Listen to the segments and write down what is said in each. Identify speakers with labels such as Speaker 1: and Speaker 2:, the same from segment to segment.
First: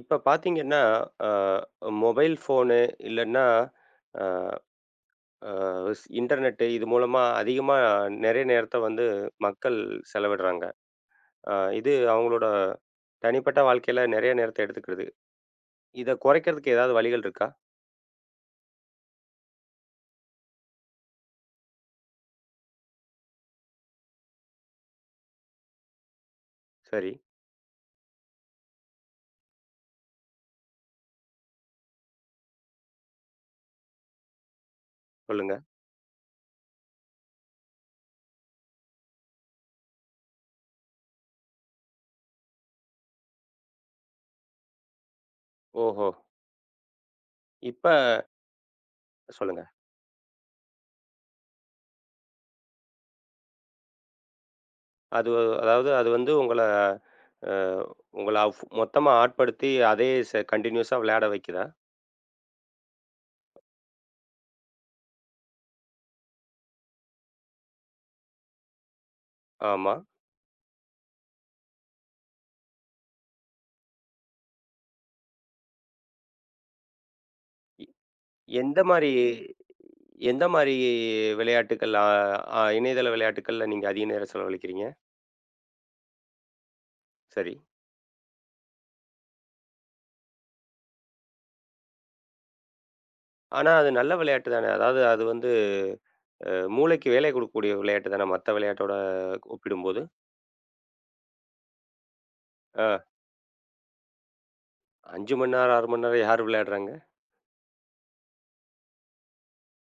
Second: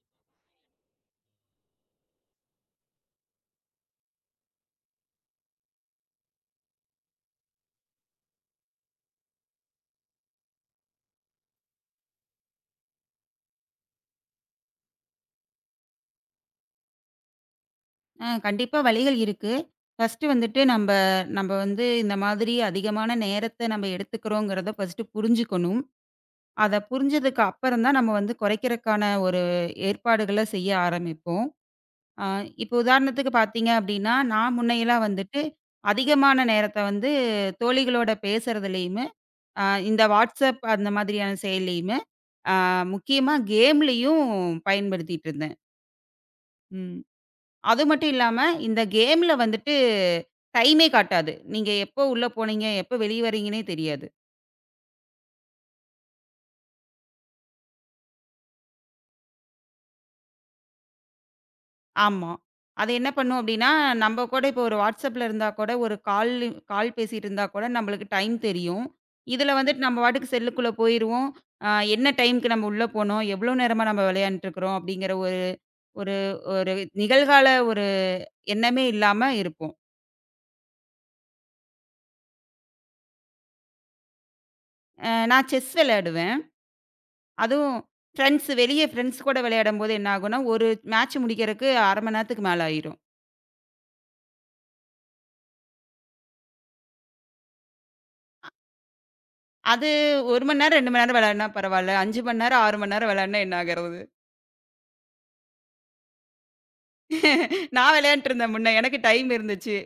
Speaker 1: இப்ப பார்த்தீங்கன்னா, mobile phone இல்லன்னா, அ அ ஸ் இன்டர்நெட்டு இது மூலமா அதிகமா நெறைய நேரத்த வந்து மக்கள் செலவிடுறாங்க. இது அவங்களோட தனிப்பட்ட வாழ்க்கையில நெறைய நேரத்த எடுத்துக்கிடுது. இத குறைக்கிறதுக்கு ஏதாவது வழிகள் இருக்கா?
Speaker 2: கண்டிப்பா வழிகள் இருக்கு. ஃபர்ஸ்ட்டு வந்துட்டு நம்ப நம்ப வந்து இந்த மாதிரி அதிகமான நேரத்த நம்ம எடுத்துக்கிறோங்கிறத ஃபர்ஸ்ட்டு புரிஞ்சுக்கணும். அத
Speaker 1: சரி,
Speaker 2: புரிஞ்சதுக்கு அப்புறம் தான் நம்ம வந்து குறைக்கிறக்கான ஒரு ஏற்பாடுகள செய்ய ஆரம்பிப்போம். ஆ இப்போ உதாரணத்துக்கு பார்த்தீங்க அப்டின்னா, நான் முன்னையெல்லாம் வந்துட்டு
Speaker 1: சொல்லுங்க.
Speaker 2: அதிகமான நேரத்த வந்து தோழிகளோட பேசுறதுலயுமே, அ இந்த WhatsApp அந்த மாதிரியான செயலியுமே, அ முக்கியமா கேம்லயும் பயன்படுத்திட்டு இருந்தேன்.
Speaker 1: ஓஹோ!
Speaker 2: ம். அது
Speaker 1: இப்ப
Speaker 2: மட்டும் இல்லாம, இந்த கேம்ல
Speaker 1: சொல்லுங்க.
Speaker 2: வந்துட்டு டைமே காட்டாது. நீங்க எப்போ உள்ள போனீங்க, எப்போ வெளிய வர்றீங்கன்னே தெரியாது.
Speaker 1: அது அதாவது அது வந்து அ உங்கள மொத்தமா ஆட்படுத்தி அதே கன்டினியூஸா விளையாட வைக்குதா?
Speaker 2: ஆமா. அது என்ன பண்ணும் அப்டின்னா, நம்ம கூட இப்போ ஒரு WhatsAppல இருந்தா கூட, ஒரு கால் கால் பேசிட்டு இருந்தா கூட நம்மளுக்கு டைம் தெரியும். இதுல வந்துட்டு
Speaker 1: ஆமா.
Speaker 2: நம்ம பாட்டுக்கு செல்லுக்குள்ள போயிருவோம். என்ன டைம்க்கு நம்ம உள்ள போனோம், எவ்ளோ நேரமா நம்ம விளையாண்ட்டு இருக்கிறோம் அப்டிங்கிற ஒரு ஒரு ஒரு நிகழ்கால ஒரு
Speaker 1: எ எந்த
Speaker 2: எண்ணமே
Speaker 1: மாரி
Speaker 2: இல்லாம இருப்போம்.
Speaker 1: எந்த மாரி விளையாட்டுக்கள், ஆ ஆ இணையதள விளையாட்டுக்கள்ல நீங்க அதிக நேரம் செலவழிக்கிறீங்க?
Speaker 2: நான் செஸ் விளையாடுவேன்.
Speaker 1: சரி.
Speaker 2: அதுவும் ஃப்ரெண்ட்ஸ் கூட விளையாடும்போது என்ன ஆகும்னா, ஒரு மேட்ச் முடிக்கிறக்கு 1/2 மணி நேரத்துக்கு மேல ஆயிரும்.
Speaker 1: ஆனா அது நல்ல விளையாட்டு தானே. அதாவது அது வந்து மூளைக்கு வேலை குடுக்கக்கூடிய விளையாட்டு தானே மத்த விளையாட்டோட
Speaker 2: அது
Speaker 1: ஒப்பிடும்போது.
Speaker 2: 1 மணி நேரம், 2 மணி நேரம் விளையாடுனா பரவால்ல. 5 மணி நேரம், 6
Speaker 1: ஆ,
Speaker 2: மணி நேரம் விளையாடுனா என்ன ஆகுறது?
Speaker 1: 5 மணி நேரம், 6 மணி நேரம் யார் விளையாடுறாங்க?
Speaker 2: நான் விளையாண்ட்டு இருந்தேன் முன்ன. எனக்கு டைம் இருந்துச்சு.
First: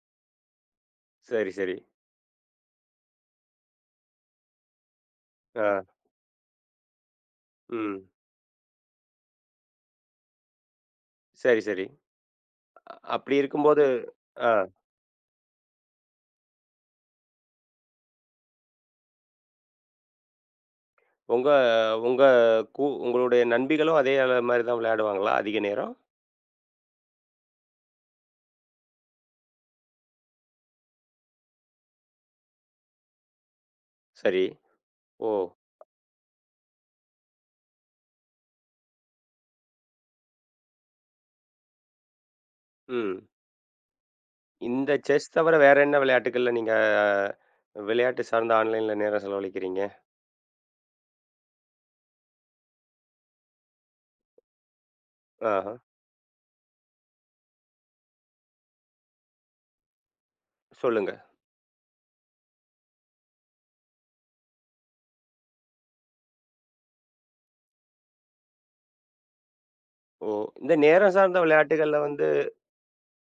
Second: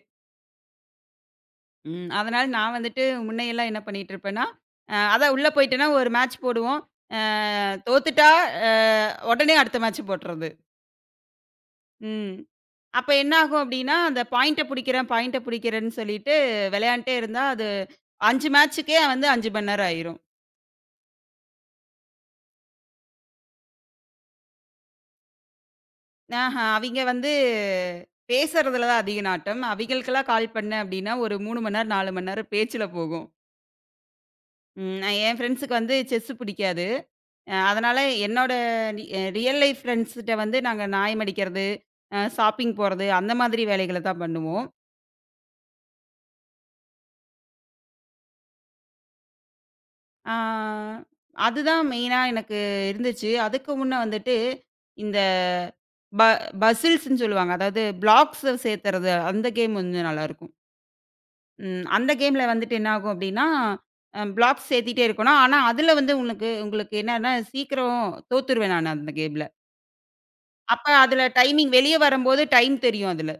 Speaker 1: சரி, சரி.
Speaker 2: ம். அதனால நான் வந்துட்டு முன்னையெல்லாம் என்ன பண்ணிட்டு இருப்பேன்னா, அதான் உள்ள
Speaker 1: ஆ.
Speaker 2: போயிட்டேன்னா ஒரு மேட்ச் போடுவோம். அ
Speaker 1: ம்.
Speaker 2: தோத்துட்டா அ உடனே அடுத்த மேட்ச் போட்டுறது.
Speaker 1: சரி, சரி.
Speaker 2: ம். அப்ப என்ன
Speaker 1: அப்படி
Speaker 2: ஆகும்
Speaker 1: இருக்கும்போது
Speaker 2: அப்டின்னா, அந்த
Speaker 1: ஆ,
Speaker 2: பாயிண்ட்ட புடிக்கிறேன், பாயிண்ட்ட புடிக்கிறேன்னு சொல்லிட்டு விளையாண்ட்டே இருந்தா, அது 5 மேட்ச்சுக்கே வந்து 5 மணி நேரம் ஆயிரும்.
Speaker 1: உங்க உங்க கூ உங்களுடைய நண்பிகளும் அதே மாரி தான் விளையாடுவாங்களா அதிக நேரம்?
Speaker 2: ஆஹா. அவிங்க வந்து பேசுறதுல தான் அதிக நாட்டம். அவிங்களுக்கெல்லாம் கால் பண்ணேன் அப்டின்னா, ஒரு 3 மணி நேரம், 4 மணி நேரம் பேச்சுல போகும்.
Speaker 1: சரி.
Speaker 2: நான்
Speaker 1: ஓ!
Speaker 2: என் ஃப்ரெண்ட்ஸுக்கு வந்து செஸ் பிடிக்காது. அதனால என்னோட ரி ரியல் லைஃப் ஃப்ரெண்ட்ஸ்கிட்ட வந்து நாங்க நாயம் அடிக்கிறது, ஷாப்பிங் போறது,
Speaker 1: ம்.
Speaker 2: அந்த மாதிரி வேலைகள தான் பண்ணுவோம்.
Speaker 1: இந்த செஸ் தவிர வேற என்ன விளையாட்டுகள்ல விளையாட்டு சார்ந்த ஆன்லைன்ல நேரம் செலவழிக்கிறீங்க?
Speaker 2: ஆ அதுதான் மெயினா எனக்கு இருந்துச்சு. அதுக்கு முன்ன வந்துட்டு, இந்த
Speaker 1: ஆஹா.
Speaker 2: ப பசில்ஸ்ன்னு சொல்லுவாங்க. அதாவது பிளாக்ஸ சேர்த்துறது, அந்த கேம் வந்து நல்லாயிருக்கும்.
Speaker 1: சொல்லுங்க.
Speaker 2: ம். அந்த கேம்ல வந்துட்டு என்ன ஆகும் அப்டின்னா, பிளாக்ஸ் சேர்த்திட்டே இருக்கணும். ஆனா, அதுல வந்து உங்களுக்கு என்னன்னா சீக்கிரம் தோத்துருவேன் நானு அந்த கேம்ல.
Speaker 1: ஓ! இந்த
Speaker 2: அப்ப
Speaker 1: நேரம்
Speaker 2: அதுல
Speaker 1: சார்ந்த
Speaker 2: டைமிங் வெளிய
Speaker 1: விளையாட்டுகள்ல வந்து
Speaker 2: வரும்போது டைம் தெரியும் அதுல.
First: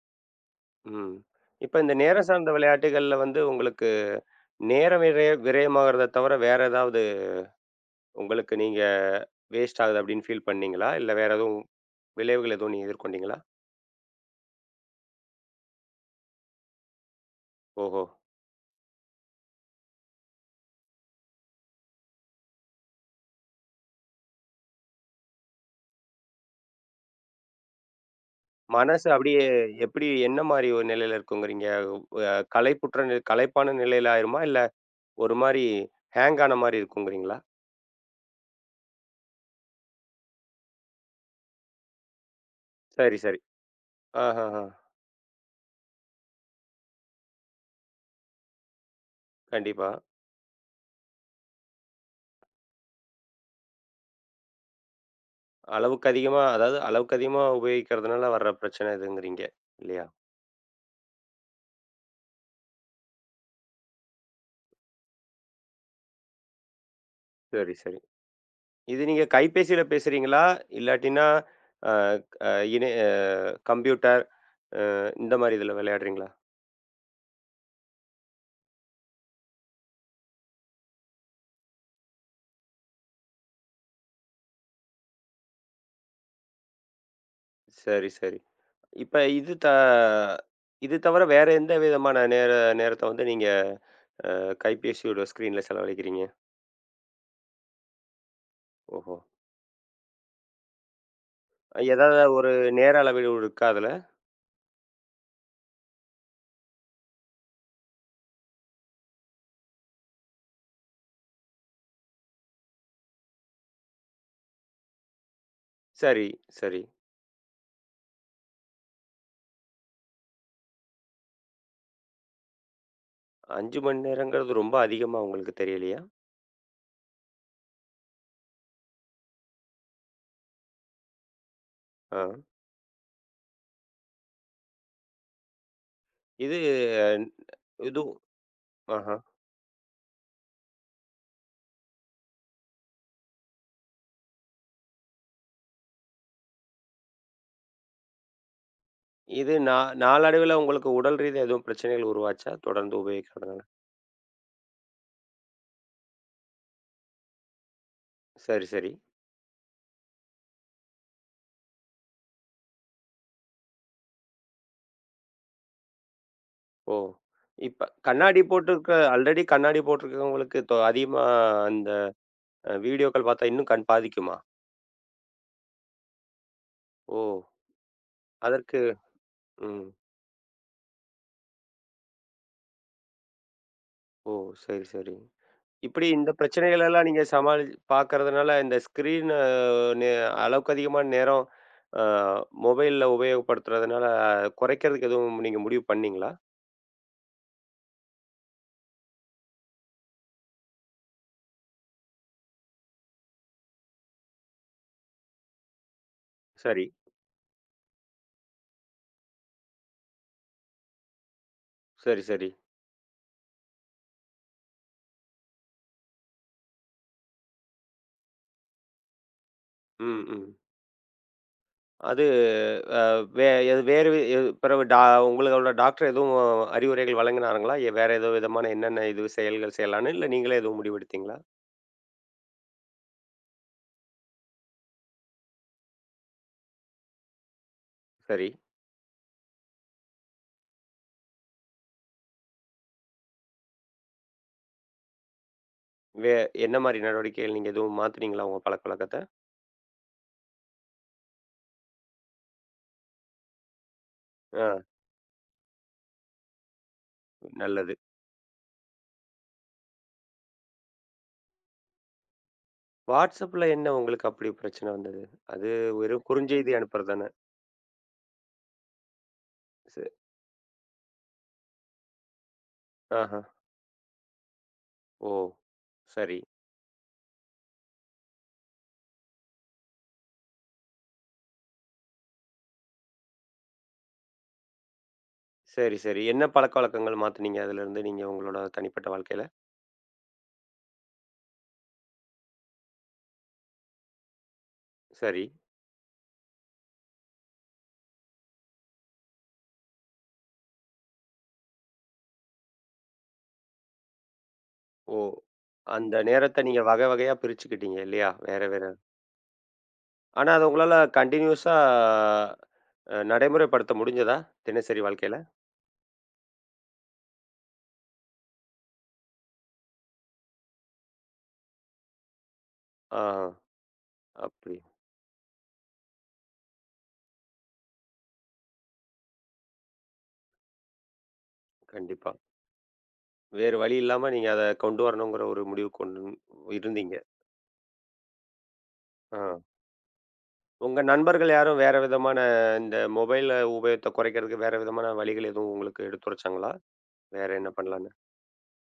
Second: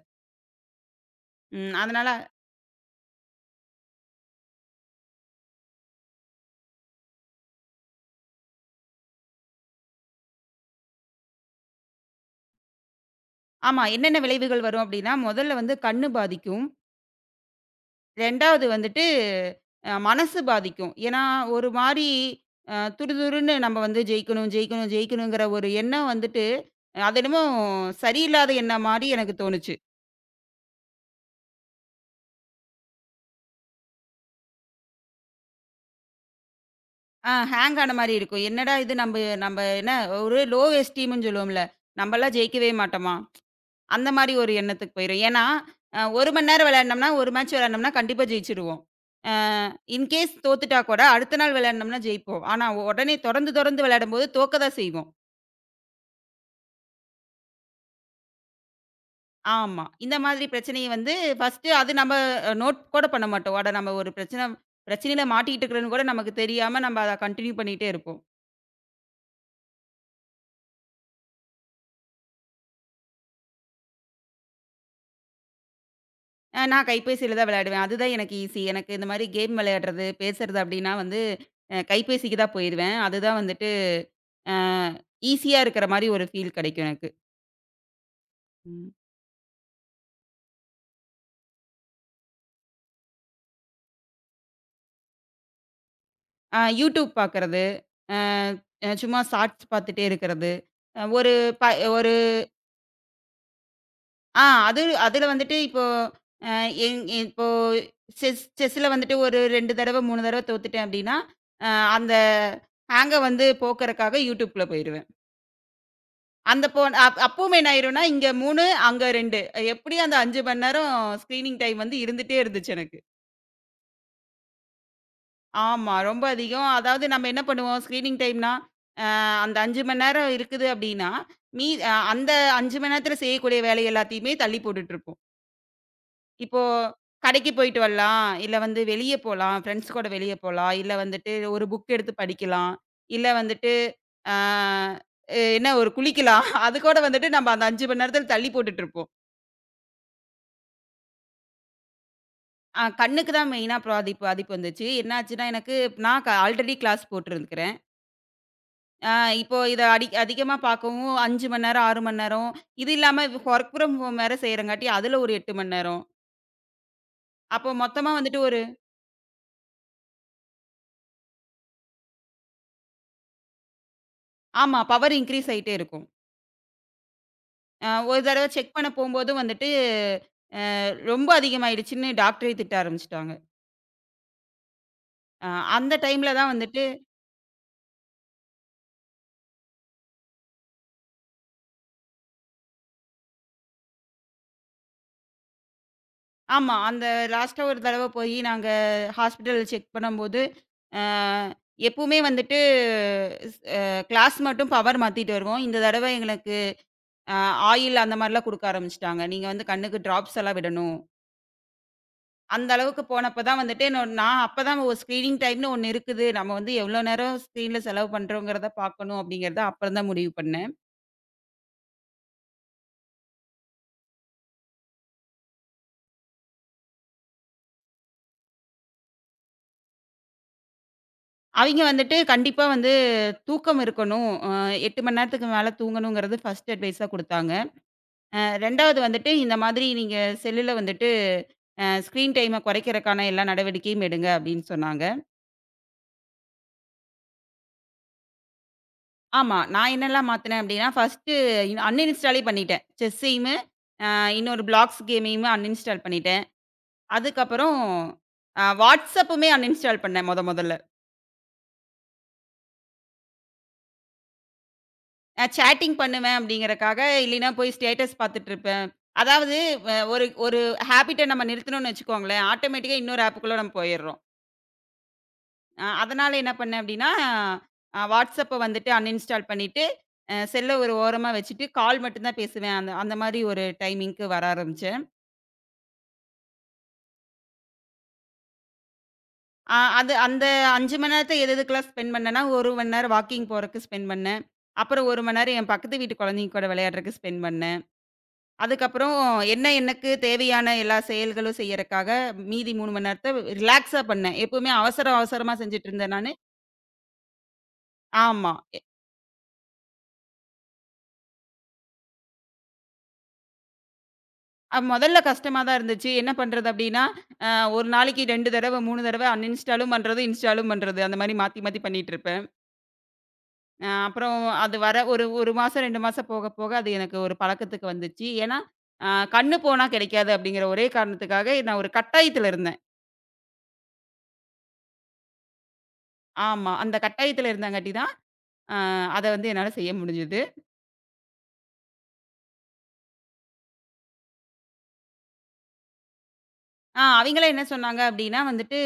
Speaker 1: ம்.
Speaker 2: ம்.
Speaker 1: இப்ப இந்த
Speaker 2: அதனால
Speaker 1: நேரம் சார்ந்த விளையாட்டுகள்ல வந்து உங்களுக்கு நேரம் விரய விரயமாகறத தவிர வேற ஏதாவது உங்களுக்கு நீங்க வேஸ்ட் ஆகுது அப்படின்னு ஃபீல் பண்ணீங்களா? இல்ல வேற எதுவும் விளைவுகள் எதுவும் நீங்க எதிர்கொண்டீங்களா?
Speaker 2: ஆமா. என்னென்ன விளைவுகள் வரும் அப்டின்னா, முதல்ல வந்து கண்ணு பாதிக்கும்.
Speaker 1: ஓஹோ!
Speaker 2: 2வது வந்துட்டு மனசு பாதிக்கும். ஏன்னா, ஒரு மாரி துருதுருன்னு நம்ம வந்து ஜெயிக்கணும், ஜெயிக்கணும், ஜெயிக்கணுங்கிற ஒரு எண்ணம் வந்துட்டு, அது என்னமோ சரியில்லாத எண்ணம்
Speaker 1: மனசு
Speaker 2: மாரி எனக்கு
Speaker 1: அப்படியே
Speaker 2: தோணுச்சு.
Speaker 1: எப்படி என்ன மாரி ஒரு நிலையில இருக்குங்கிறீங்க? அ களைப்பான நிலையில ஆயிருமா? இல்ல ஒரு மாரி ஹேங் ஆன மாரி இருக்குங்கிறீங்களா?
Speaker 2: ஹேங் ஆன மாரி இருக்கும். என்னடா இது நம்ப நம்ப என்ன ஒரு லோ எஸ்டீம்ன்னு சொல்லுவோம்ல. நம்பலாம் ஜெயிக்கவே மாட்டோமா?
Speaker 1: சரி, சரி.
Speaker 2: அந்த மாரி ஒரு
Speaker 1: ஆஹஹா!
Speaker 2: எண்ணத்துக்கு போயிரும். ஏன்னா, 1 மணி நேரம் விளையாண்டோம்னா, 1 மேட்ச் விளையாண்டோம்னா கண்டிப்பா ஜெயிச்சுருவோம். அ
Speaker 1: கண்டிப்பா.
Speaker 2: இன்கேஸ் தோத்துட்டா கூட அடுத்த நாள் விளையாண்டோம்னா ஜெயிப்போம். ஆனா உடனே தொடர்ந்து தொடர்ந்து விளையாடும்போது தோக்க தான் செய்வோம்.
Speaker 1: அளவுக்கு அதிகமா அதாவது அளவுக்கு அதிகமா உபயோகிக்கிறதுனால வர்ற பிரச்சனை இதுங்கிறீங்க.
Speaker 2: ஆமா.
Speaker 1: இல்லையா?
Speaker 2: இந்த மாதிரி பிரச்சனைய வந்து ஃபர்ஸ்ட்டு அது நம்ம நோட் கூட பண்ண மாட்டோம். அட நம்ம ஒரு பிரச்சனையில மாட்டிக்கிட்டு இருக்கிறோம்ன்னு கூட நமக்கு தெரியாம நம்ம அத கன்டின்யூ
Speaker 1: சரி,
Speaker 2: பண்ணிட்டே
Speaker 1: சரி.
Speaker 2: இருப்போம்.
Speaker 1: இது நீங்க கைபேசியில பேசுறீங்களா? இல்லாட்டின்னா அ அ இணை அ கம்ப்யூட்டர் அ இந்த மாரி இதில விளையாடுறீங்களா?
Speaker 2: நான் கைபேசியில தான் விளையாடுவேன். அதுதான் எனக்கு ஈஸி. எனக்கு இந்த மாரி கேம் விளையாடுறது, பேசுறது அப்படின்னா வந்து கைபேசிக்கு தான் போயிருவேன். அதுதான் வந்துட்டு அ ஈஸியா இருக்கிற மாரி ஒரு ஃபீல் கிடைக்கும் எனக்கு.
Speaker 1: சரி, சரி.
Speaker 2: ம்.
Speaker 1: இப்ப இது தவிர வேற எந்த விதமான நேரத்த வந்து நீங்க அ கைபேசியோட ஸ்க்ரீன்ல செலவழிக்கிறீங்க?
Speaker 2: யூடியூப் பார்க்கறது, அ அ
Speaker 1: ஓஹோ!
Speaker 2: சும்மா ஷார்ட்ஸ் பார்த்துட்டே இருக்கிறது. அ ஒரு ப ஒரு
Speaker 1: ஏதாவது ஒரு நேர அளவீடு இருக்கா அதுல?
Speaker 2: ஆ அது அதுல வந்துட்டு இப்போ அ எங் இப்போ செஸ்ல வந்துட்டு ஒரு 2 தடவ, 3 தடவ தோத்துட்டேன் அப்படின்னா, அ அந்த ஹேங்க வந்து போக்குறக்காக யூடியூப்குள்ள போயிருவேன்.
Speaker 1: சரி,
Speaker 2: அந்த
Speaker 1: சரி.
Speaker 2: போன் அப்பவும் என்ன ஆயிரும்னா, இங்க 3 அங்க 2 எப்படியும் அந்த 5 மணி நேரம் ஸ்க்ரீனிங் டைம் வந்து இருந்துட்டே இருந்துச்சு எனக்கு.
Speaker 1: 5 மணி நேரங்கிறது ரொம்ப அதிகமா உங்களுக்கு
Speaker 2: ஆமா.
Speaker 1: தெரியலையா?
Speaker 2: ரொம்ப அதிகம். அதாவது நம்ம என்ன பண்ணுவோம் ஸ்க்ரீனிங் டைம்னா, அ அந்த 5 மணி நேரம் இருக்குது அப்படின்னா, மீ அ
Speaker 1: ஆ.
Speaker 2: அந்த 5 மணி நேரத்தில செய்யக்கூடிய வேலை எல்லாத்தையுமே தள்ளி போட்டுட்டுருப்போம்.
Speaker 1: இது
Speaker 2: இப்போ கடைக்கு போயிட்டு
Speaker 1: இது
Speaker 2: வரலாம், இல்ல வந்து வெளிய
Speaker 1: ஆஹா.
Speaker 2: போலாம், ஃப்ரெண்ட்ஸ் கூட வெளிய போலாம், இல்ல வந்துட்டு ஒரு புக் எடுத்து படிக்கலாம், இல்ல வந்துட்டு அ என்ன ஒரு குளிக்கலாம். அது கூட வந்துட்டு நம்ம அந்த 5 மணி நேரத்தில தள்ளி போட்டுட்டுருப்போம்.
Speaker 1: இது நா நாளடைவில உங்களுக்கு உடல் ரீதியா எதுவும் பிரச்சனைகள் உருவாச்சா? தொடர்ந்து
Speaker 2: கண்ணுக்கு தான்
Speaker 1: உபயோகிக்கிறதுனால?
Speaker 2: மெயினா பாதிப்பு பாதிப்பு வந்துச்சு. என்னாச்சுன்னா, எனக்கு நான் ஆல்ரெடி கிளாஸ் போட்டிருந்துக்கிறேன்.
Speaker 1: சரி, சரி.
Speaker 2: ஆ இப்போ இத அடி அதிகமா பார்க்கவும் 5 மணி நேரம், 6 மணி நேரம். இது இல்லாம ஒர்க் ஃப்ரம் ஹோம் வேற செய்றங்காட்டி, அதுல ஒரு 8 மணி நேரம்.
Speaker 1: ஓ!
Speaker 2: அப்போ
Speaker 1: இப்ப
Speaker 2: மொத்தமா
Speaker 1: கண்ணாடி
Speaker 2: வந்துட்டு ஒரு
Speaker 1: போட்டிருக்க ஆல்ரெடி கண்ணாடி போட்டிருக்கவங்களுக்கு அதிகமா அந்த வீடியோக்கள் பார்த்தா இன்னும் கண் பாதிக்குமா?
Speaker 2: ஆமா, பவர் இன்கிரீஸ் ஆயிட்டே இருக்கும்.
Speaker 1: ஓ!
Speaker 2: ஒரு தடவ செக்
Speaker 1: அதற்கு
Speaker 2: பண்ண போம்போது வந்துட்டு,
Speaker 1: ம்.
Speaker 2: அ ரொம்ப அதிகமாயிடுச்சுன்னு டாக்டரே திட்ட ஆரம்பிச்சுட்டாங்க.
Speaker 1: ஓ! சரி, சரி.
Speaker 2: அ அந்த
Speaker 1: இப்படி இந்த
Speaker 2: டைம்ல தான்
Speaker 1: பிரச்சனைகள்
Speaker 2: வந்துட்டு
Speaker 1: எல்லாம் நீங்க சமாளி பார்க்கறதுனால இந்த ஸ்க்ரீன் அ நே அளவுக்கு அதிகமான நேரம் அ மொபைல்ல உபயோகப்படுத்துறதுனால குறைக்கிறதுக்கு எதுவும் நீங்க முடிவு பண்ணீங்களா?
Speaker 2: ஆமா. அந்த லாஸ்ட்டா ஒரு தடவ போயி நாங்க ஹாஸ்பிட்டல் செக் பண்ணும்போது, அ எப்பவுமே வந்துட்டு ஸ் அ கிளாஸ் மட்டும் பவர் மாத்திட்டு வருவோம். இந்த தடவ எங்களுக்கு
Speaker 1: சரி.
Speaker 2: அ ஆயில் அந்த மாரிலாம் குடுக்க ஆரம்பிச்சுட்டாங்க. நீங்க வந்து கண்ணுக்கு ட்ராப்ஸ் எல்லாம் விடணும்.
Speaker 1: சரி, சரி.
Speaker 2: அந்த அளவுக்கு போனப்ப தான் வந்துட்டு நான் அப்ப தான் ஒரு ஸ்க்ரீனிங் டைம்னு ஒண்ணு இருக்குது. நம்ம வந்து எவ்வளோ நேரம் ஸ்க்ரீன்ல செலவு பண்றோங்கிறத பார்க்கணும் அப்படிங்கிறத அப்புறம் தான்
Speaker 1: ம்,
Speaker 2: முடிவு
Speaker 1: ம்.
Speaker 2: பண்ணேன்.
Speaker 1: அது அ வே எது வேறு வி- எது பிறவு டா உங்களோட டாக்டர் எதுவும் அறிவுரைகள் வழங்கினாருங்களா? வேற ஏதோ விதமான என்னென்ன இது செயல்கள் செய்யலான்னு? இல்ல நீங்களே எதுவும் முடிவெடுத்தீங்களா?
Speaker 2: அவிங்க வந்துட்டு கண்டிப்பா வந்து தூக்கம் இருக்கணும். 8 மணி நேரத்துக்கு மேல தூங்கணுங்கிறது ஃபர்ஸ்ட் அட்வைஸா குடுத்தாங்க.
Speaker 1: சரி.
Speaker 2: 2வது வந்துட்டு, இந்த மாதிரி நீங்க செல்லுல வந்துட்டு ஸ்க்ரீன் டைம குறைக்கிறக்கான எல்லா நடவடிக்கையும் எடுங்க அப்படின்னு சொன்னாங்க.
Speaker 1: வே என்ன மாரி நடவடிக்கைகள் நீங்க எதுவும் மாத்துனீங்களா உங்க பழக்கவழக்கத்த?
Speaker 2: ஆமா. நான் என்னெல்லாம் மாத்துனேன் அப்படின்னா, ஃபர்ஸ்ட்டு அன்இன்ஸ்டாலே பண்ணிட்டேன். செஸ்ஸையுமு, அ
Speaker 1: ஆ,
Speaker 2: இன்னொரு பிளாக்ஸ் கேமையுமே அன்இன்ஸ்டால் பண்ணிட்டேன். அதுக்கப்புறம்
Speaker 1: நல்லது.
Speaker 2: வாட்ஸ்அப்புமே அன்இன்ஸ்டால் பண்ணேன் மொதல்ல.
Speaker 1: WhatsAppல என்ன உங்களுக்கு அப்படி பிரச்சனை வந்தது? அது
Speaker 2: சேட்டிங்
Speaker 1: வெறும்
Speaker 2: பண்ணுவேன்
Speaker 1: குறுஞ்செய்தி
Speaker 2: அப்படிங்கிறக்காக,
Speaker 1: அனுப்புறது தானே?
Speaker 2: இல்லைன்னா போய் ஸ்டேட்டஸ் பாத்துட்டுருப்பேன். அதாவது வ
Speaker 1: ச
Speaker 2: ஒரு ஒரு ஹேபிட்ட நம்ம நிறுத்துனோம்னு வச்சுக்கோங்களேன், ஆட்டோமேட்டிக்கா இன்னொரு
Speaker 1: ஆஹா.
Speaker 2: ஆப்புக்குள்ள நம்ம போயிர்றோம்.
Speaker 1: ஓ!
Speaker 2: அதனால
Speaker 1: சரி.
Speaker 2: என்ன பண்ணேன் அப்டின்னா, WhatsApp வந்துட்டு அன்இன்ஸ்டால் பண்ணிட்டு, செல்ல ஒரு ஓரமா வச்சுட்டு கால் மட்டும் தான் பேசுவேன். அந்த அந்த மாரி ஒரு டைமிங்க்கு வர ஆரம்பிச்சேன்.
Speaker 1: சரி, சரி. என்ன பழக்கவழக்கங்கள் மாத்துனீங்க அதுலருந்து நீங்க உங்களோட தனிப்பட்ட வாழ்க்கையில?
Speaker 2: அது அந்த 5 மணி நேரத்த எது எதுக்கெல்லாம் ஸ்பெண்ட் பண்ணேன்னா, 1 மணி நேரம் வாக்கிங் போறதுக்கு ஸ்பெண்ட் பண்ணேன். அப்புறம் 1 மணி
Speaker 1: சரி.
Speaker 2: நேரம் என் பக்கத்து வீட்டு குழந்தைங்க கூட விளையாடுறதுக்கு ஸ்பெண்ட் பண்ணேன். அதுக்கப்புறம் என்ன எனக்கு தேவையான எல்லா செயல்களும் செய்யறக்காக மீதி 3 மணி நேரத்த ரிலாக்ஸா பண்ணேன். எப்பவுமே அவசர
Speaker 1: ஓ!
Speaker 2: அவசரமா செஞ்சுட்டு இருந்தேன்
Speaker 1: அந்த
Speaker 2: நானு.
Speaker 1: நேரத்த நீங்க வகை வகையா பிரிச்சுக்கிட்டீங்க இல்லையா?
Speaker 2: ஆமா.
Speaker 1: வேற வேற. ஆனா அத உங்களால கன்டினியூஸா நடைமுறைப்படுத்த முடிஞ்சதா? தினசரி
Speaker 2: மொதல்ல
Speaker 1: வாழ்க்கையில?
Speaker 2: கஷ்டமா தான் இருந்துச்சு. என்ன பண்றது அப்டின்னா, அ ஒரு நாளைக்கு 2 தடவ, 3 தடவ அன்இன்ஸ்டாலும் பண்றது, இன்ஸ்டாலும் பண்றது. அந்த மாரி மாத்தி, மாத்தி பண்ணிட்டு இருப்பேன்.
Speaker 1: ஆ,
Speaker 2: அப்புறம் அது
Speaker 1: அப்படி.
Speaker 2: வர ஒரு 1 மாசம், 2 மாசம் போக, போக அது எனக்கு ஒரு பழக்கத்துக்கு வந்துச்சு. ஏன்னா, அ கண்ணு போனா கிடைக்காது அப்டிங்கிற ஒரே காரணத்துக்காக நான் ஒரு
Speaker 1: கண்டிப்பா.
Speaker 2: கட்டாயத்துல இருந்தேன்.
Speaker 1: வேறு வழி இல்லாம நீங்க அத கொண்டு வரணுங்கிற ஒரு முடிவுக்கு கொண்டு
Speaker 2: ஆமா. அந்த
Speaker 1: இருந்தீங்க.
Speaker 2: கட்டாயத்துல இருந்தங்காட்டி தான், அ அத
Speaker 1: ஆ.
Speaker 2: வந்து என்னால செய்ய முடிஞ்சது.
Speaker 1: உங்க நண்பர்கள் யாரும் வேற விதமான இந்த மொபைல் உபயோகத்த குறைக்கிறதுக்கு வேற விதமான வழிகள் எதுவும் உங்களுக்கு எடுத்துரைச்சாங்களா? வேற
Speaker 2: அவிங்களே என்ன
Speaker 1: என்ன
Speaker 2: சொன்னாங்க
Speaker 1: பண்ணலான்னு?
Speaker 2: அப்டின்னா வந்துட்டு,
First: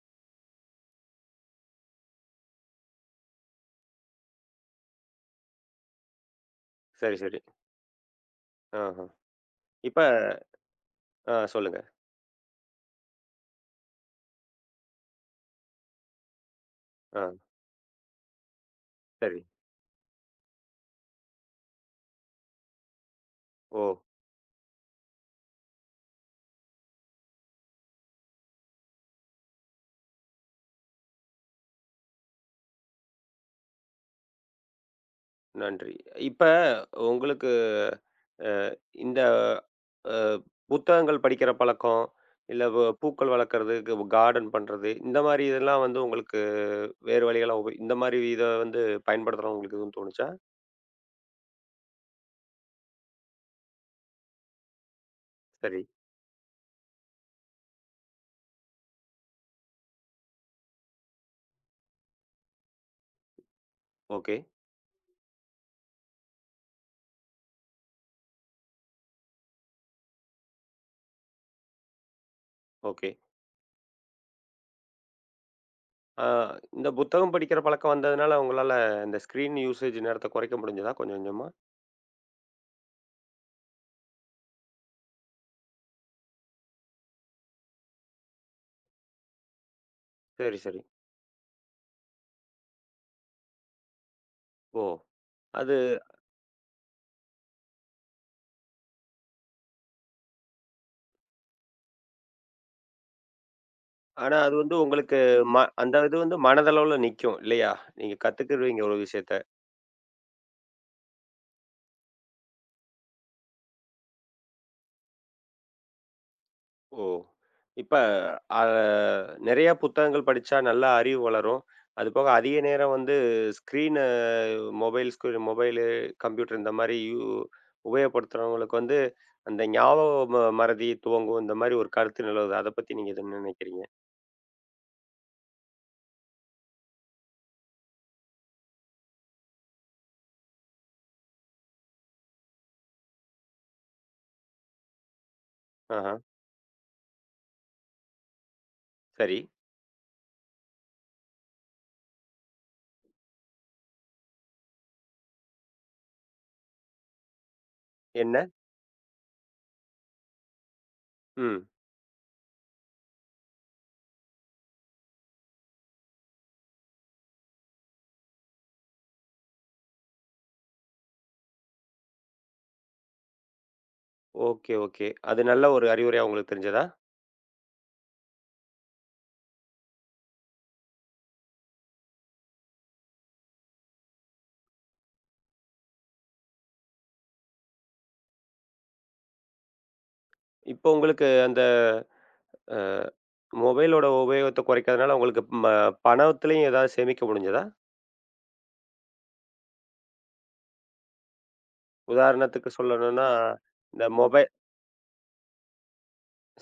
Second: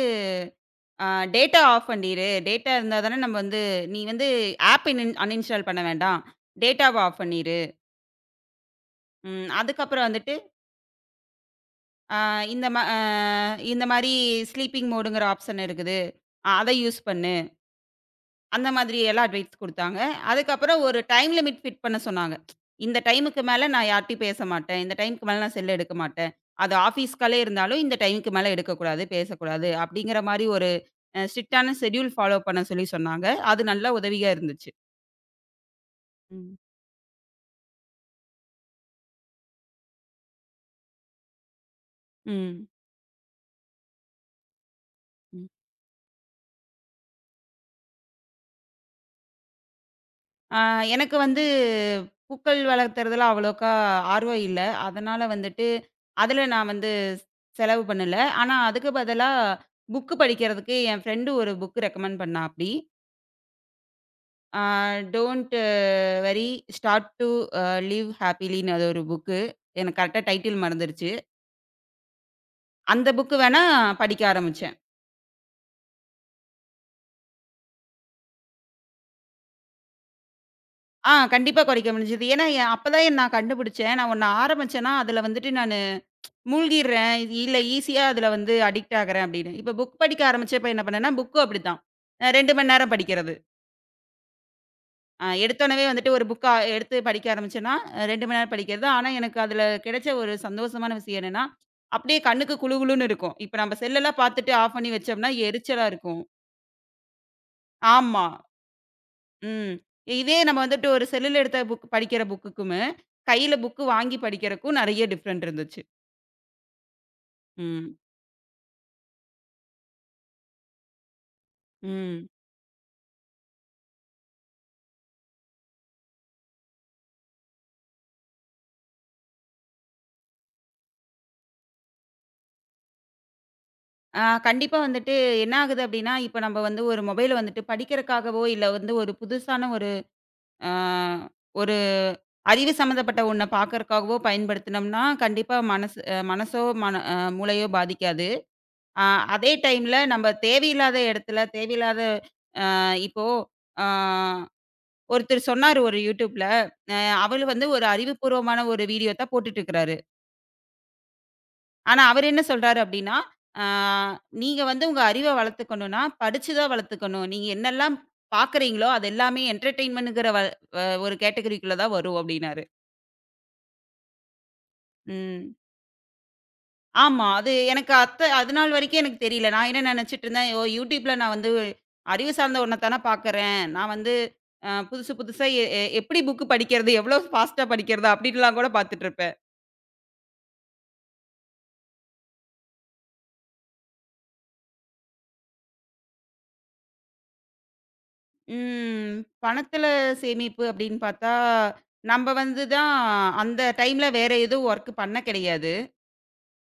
Speaker 2: அ டேட்டா ஆஃப் பண்ணிரு. டேட்டா இருந்தா தானே நம்ம வந்து நீ வந்து ஆப் இன் அன்இன்ஸ்டால் பண்ண வேண்டாம். டேட்டாவ
Speaker 1: சரி,
Speaker 2: ஆஃப்
Speaker 1: சரி.
Speaker 2: பண்ணிரு.
Speaker 1: ஆஹ.
Speaker 2: ம்.
Speaker 1: இப்ப
Speaker 2: அதுக்கப்புறம் வந்துட்டு,
Speaker 1: ஆ, சொல்லுங்க.
Speaker 2: அ இந்த ம அ இந்த மாரி ஸ்லீப்பிங் மோடுங்கிற ஆப்ஷன் இருக்குது. அத யூஸ்
Speaker 1: ஆ,
Speaker 2: பண்ணு. அந்த மாதிரி எல்லாம்
Speaker 1: சரி.
Speaker 2: அட்வைஸ் குடுத்தாங்க. அதுக்கப்புறம் ஒரு டைம் லிமிட் ஃபிட் பண்ண சொன்னாங்க. இந்த டைமுக்கு மேல
Speaker 1: ஓ!
Speaker 2: நான் யார்ட்டயும் பேச மாட்டேன். இந்த டைமுக்கு மேல நான் செல் எடுக்க மாட்டேன். அது ஆஃபீஸ்காலே இருந்தாலும் இந்த டைமுக்கு மேல எடுக்கக்கூடாது, பேசக்கூடாது அப்படிங்கிற மாரி ஒரு ஸ்ட்ரிக்ட்டான ஷெட்யூல் ஃபாலோ பண்ண சொல்லி சொன்னாங்க. அது நல்ல உதவியா இருந்துச்சு.
Speaker 1: நன்றி. இப்ப
Speaker 2: ம்.
Speaker 1: உங்களுக்கு அ இந்த அ புத்தகங்கள் படிக்கிற பழக்கம், இல்ல பூக்கள் வளர்க்கறது, கார்டன் பண்றது, இந்த மாரி
Speaker 2: ம்.
Speaker 1: இதெல்லாம் வந்து உங்களுக்கு வேறு வழிகளா இந்த மாரி இத வந்து பயன்படுத்தலாம்னு உங்களுக்கு எதுவும் தோணுச்சா?
Speaker 2: ஆ, எனக்கு வந்து பூக்கள் வளர்த்துறதுல அவ்வளோக்கா ஆர்வம் இல்ல. அதனால வந்துட்டு,
Speaker 1: சரி.
Speaker 2: அதுல நான் வந்து செலவு பண்ணல. ஆனா, அதுக்கு பதிலா புக் படிக்கிறதுக்கு என் ஃப்ரெண்டு ஒரு புக் ரெக்கமெண்ட் பண்ணா அப்படி.
Speaker 1: ஓகே,
Speaker 2: ஆ don't worry start to uh live ஹேப்பிலின்னு அது ஒரு புக்கு. எனக்கு கரெக்ட்டா டைட்டில் மறந்துருச்சு. அந்த
Speaker 1: ஓகே.
Speaker 2: புக் வேணா படிக்க ஆரம்பிச்சேன்.
Speaker 1: ஆ, இந்த புத்தகம் படிக்கிற பழக்கம் வந்ததுனால உங்களால இந்த ஸ்க்ரீன் யூசேஜ் நேரத்த குறைக்க முடிஞ்சதா கொஞ்சம் கொஞ்சமா?
Speaker 2: கண்டிப்பா குறைக்க முடிஞ்சது. ஏன்னா, அப்பதான் நான் கண்டுபிடிச்சேன். நான் ஒண்ணு ஆரம்பிச்சேன்னா, அதுல வந்துட்டு நான் மூழ்கிறேன். இது இல்ல ஈஸியா அதுல வந்து அடிக்ட் ஆகுறேன் அப்படின்னு. இப்ப புக் படிக்க
Speaker 1: சரி,
Speaker 2: ஆரம்பிச்சப்ப
Speaker 1: சரி.
Speaker 2: என்ன பண்ணேன்னா, புக்கும் அப்படித்தான். 2 மணி நேரம் படிக்கிறது.
Speaker 1: ஓ! அது
Speaker 2: எடுத்தோனவே வந்துட்டு ஒரு புக்கா எடுத்து படிக்க ஆரம்பிச்சேன்னா, 2 மணி நேரம் படிக்கிறது. ஆனா, எனக்கு அதுல கிடைச்ச ஒரு சந்தோஷமான விஷயம் என்னன்னா, அப்படியே கண்ணுக்கு குளு குளுன்னு இருக்கும். இப்ப நம்ம செல்லெல்லாம்
Speaker 1: ஆனா
Speaker 2: பார்த்துட்டு
Speaker 1: அது வந்து
Speaker 2: ஆஃப் பண்ணி
Speaker 1: உங்களுக்கு
Speaker 2: வச்சோம்னா
Speaker 1: ம
Speaker 2: எரிச்சலா
Speaker 1: அந்த இது
Speaker 2: இருக்கும்.
Speaker 1: வந்து மனதளவுல நிக்கும் இல்லையா? நீங்க
Speaker 2: ஆமா.
Speaker 1: கத்துக்கிருவீங்க ஒரு விஷயத்த.
Speaker 2: ம். இதே நம்ம வந்துட்டு ஒரு செல்லுல எடுத்த புக் படிக்கிற புக்குக்குமே, கையில புக் வாங்கி படிக்கிறக்கும் நெறைய டிஃபரெண்ட் இருந்துச்சு.
Speaker 1: ஓ! இப்ப
Speaker 2: ம்.
Speaker 1: அ நெறையா புத்தகங்கள் படிச்சா நல்லா அறிவு வளரும்.
Speaker 2: ம்.
Speaker 1: அதுபோக அதிக நேரம் வந்து screen mobile screen mobile, computer இந்த மாரி உபயோகப்படுத்துறவங்களுக்கு வந்து அந்த ஞாபக ம மறதி துவங்கும். இந்த மாரி ஒரு கருத்து நிலவுது. அத பத்தி நீங்க என்ன நினைக்கிறீங்க?
Speaker 2: கண்டிப்பா வந்துட்டு என்ன ஆகுது அப்டின்னா, இப்ப நம்ம வந்து ஒரு மொபைல வந்துட்டு படிக்கிறக்காகவோ, இல்ல வந்து ஒரு புதுசான ஆ ஒரு அறிவு சம்மந்தப்பட்ட ஒண்ண பார்க்கறக்காகவோ பயன்படுத்துனோம்னா, கண்டிப்பா மனசு
Speaker 1: ஆஹா.
Speaker 2: அ மனசோ, மன அ மூளையோ பாதிக்காது. ஆ
Speaker 1: சரி.
Speaker 2: அதே டைம்ல நம்ம தேவையில்லாத இடத்துல, தேவையில்லாத. இப்போ ஆ ஒருத்தர் சொன்னாரு ஒரு YouTubeல, அ அவரு வந்து ஒரு
Speaker 1: என்ன?
Speaker 2: அறிவுபூர்வமான ஒரு வீடியோ தான் போட்டுட்டுருக்கிறாரு.
Speaker 1: ம்.
Speaker 2: ஆனா, அவரு என்ன சொல்றாரு அப்படின்னா, ஆ "நீங்க வந்து உங்க அறிவ வளர்த்துக்கணும்னா, படிச்சு தான் வளர்த்துக்கணும். நீங்க என்னெல்லாம் பார்க்குறீங்களோ, அது எல்லாமே என்டர்டெயின்மென்ட்ங்கிற வ வ ஒரு கேட்டகரிக்குள்ள தான் வரும்" அப்படின்னாரு.
Speaker 1: Okay, okay. அது
Speaker 2: ம்.
Speaker 1: நல்ல ஒரு அறிவுரையா உங்களுக்கு தெரிஞ்சதா?
Speaker 2: ஆமா. அது எனக்கு அதுநாள் வரைக்கும் எனக்கு தெரியல. நான் என்ன நெனச்சுட்டுருந்தேன், "ஓ! YouTubeல நான் வந்து அறிவு சார்ந்த ஒண்ண தான பார்க்குறேன். நான் வந்து புதுசு புதுசா எ எ எப்படி புக் படிக்கிறது, எவ்வளோ ஃபாஸ்ட்டா படிக்கிறது" அப்படின்லாம் கூட பார்த்துட்டுருப்பேன்.
Speaker 1: இப்போ உங்களுக்கு அந்த அ மொபைலோட உபயோகத்த குறைக்கிறதுனால உங்களுக்கு பணத்துலயும் ஏதாவது சேமிக்க முடிஞ்சதா?
Speaker 2: ம். பணத்தில சேமிப்பு அப்படின்னு பார்த்தா, நம்ப வந்து
Speaker 1: உதாரணத்துக்கு
Speaker 2: தான்
Speaker 1: சொல்லணும்னா,
Speaker 2: அந்த
Speaker 1: இந்த
Speaker 2: டைம்ல வேற
Speaker 1: மொபை
Speaker 2: எதுவும் ஒர்க் பண்ண கிடையாது.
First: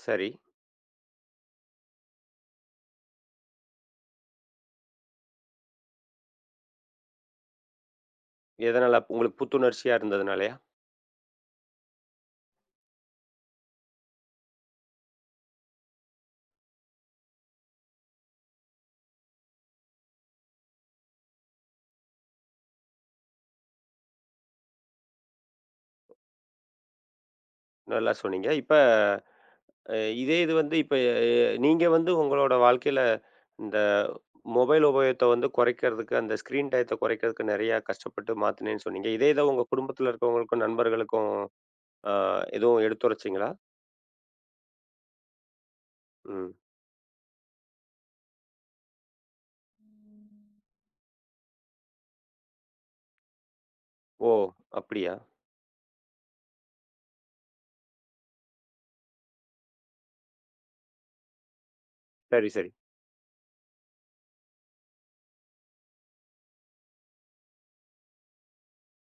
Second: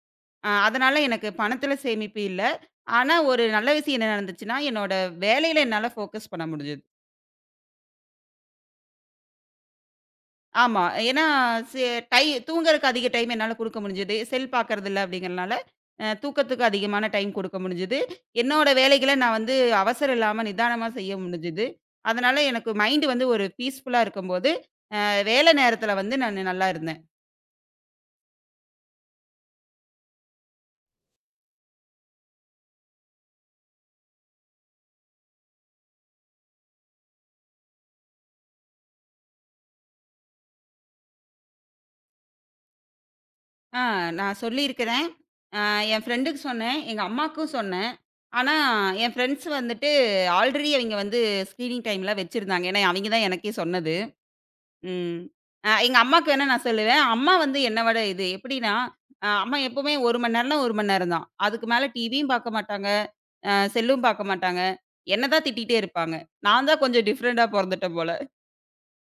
Speaker 1: சரி.
Speaker 2: அதனால எனக்கு பணத்தில சேமிப்பு இல்ல. ஆனா ஒரு நல்ல விஷயம் என்ன நடந்துச்சுன்னா, என்னோட வேலையில என்னால ஃபோக்கஸ் பண்ண முடிஞ்சது.
Speaker 1: எதனால அப்ப உங்களுக்கு புத்துணர்ச்சியா இருந்ததுனாலயா?
Speaker 2: ஆமா. ஏன்னா சே டை தூங்குறதுக்கு அதிக டைம் என்னால குடுக்க முடிஞ்சது. செல் பார்க்கறது இல்ல அப்படிங்கிறனால, தூக்கத்துக்கு அதிகமான டைம் குடுக்க முடிஞ்சது. என்னோட வேலைகள நான் வந்து அவசரம் இல்லாம நிதானமா செய்ய முடிஞ்சது. அதனால எனக்கு மைண்ட் வந்து ஒரு பீஸ்ஃபுல்லா இருக்கும்போது வேலை நேரத்துல வந்து நானு நல்லா இருந்தேன்.
Speaker 1: நல்லா சொன்னீங்க. இப்ப அ இதே இது வந்து இப்ப நீங்க வந்து உங்களோட வாழ்க்கையில இந்த மொபைல் உபயோகத்த வந்து குறைக்கிறதுக்கு, அந்த ஸ்க்ரீன் டயத்த குறைக்கிறதுக்கு நெறையா கஷ்டப்பட்டு மாத்துனேன்னு சொன்னீங்க. இதே இத உங்க குடும்பத்தில இருக்கவங்களுக்கும், நண்பர்களுக்கும் அ எதுவும் எடுத்துரைச்சீங்களா?
Speaker 2: ஆ நான் சொல்லியிருக்கிறேன். அ என் ஃப்ரெண்டுக்கு
Speaker 1: ம்.
Speaker 2: சொன்னேன். எங்க அம்மாக்கும் சொன்னேன். ஆனா, என் ஃப்ரெண்ட்ஸ் வந்துட்டு ஆல்ரெடி அவிங்க வந்து ஸ்க்ரீனிங் டைம்லாம் வச்சிருந்தாங்க. ஏன்னா, அவிங்க தான் எனக்கே சொன்னது.
Speaker 1: ஓ! அப்படியா?
Speaker 2: ம். எங்க அம்மாக்கு வேணா நான் சொல்லுவேன். அம்மா வந்து என்ன விட இது எப்படின்னா, அம்மா எப்பவுமே 1 மணி நேரம்னா 1 மணி நேரம் தான். அதுக்கு மேல டிவியும்
Speaker 1: சரி,
Speaker 2: பார்க்க
Speaker 1: சரி.
Speaker 2: மாட்டாங்க. செல்லும் பார்க்க மாட்டாங்க. என்ன தான் திட்டிட்டே இருப்பாங்க. நான் தான் கொஞ்சம் டிஃப்ரெண்ட்டா பொறந்துட்டேன் போல.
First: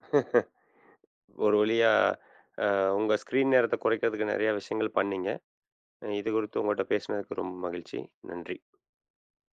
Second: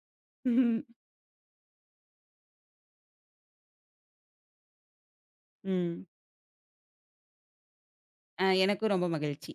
Speaker 1: ஒரு வழியா அ உங்க ஸ்க்ரீன் நேரத்த குறைக்கிறதுக்கு நெறையா விஷயங்கள் பண்ணீங்க.
Speaker 2: ம்.
Speaker 1: இது குறித்து உங்கள்ட்ட பேசினதுக்கு ரொம்ப மகிழ்ச்சி. நன்றி.
Speaker 2: எனக்கும் ரொம்ப மகிழ்ச்சி.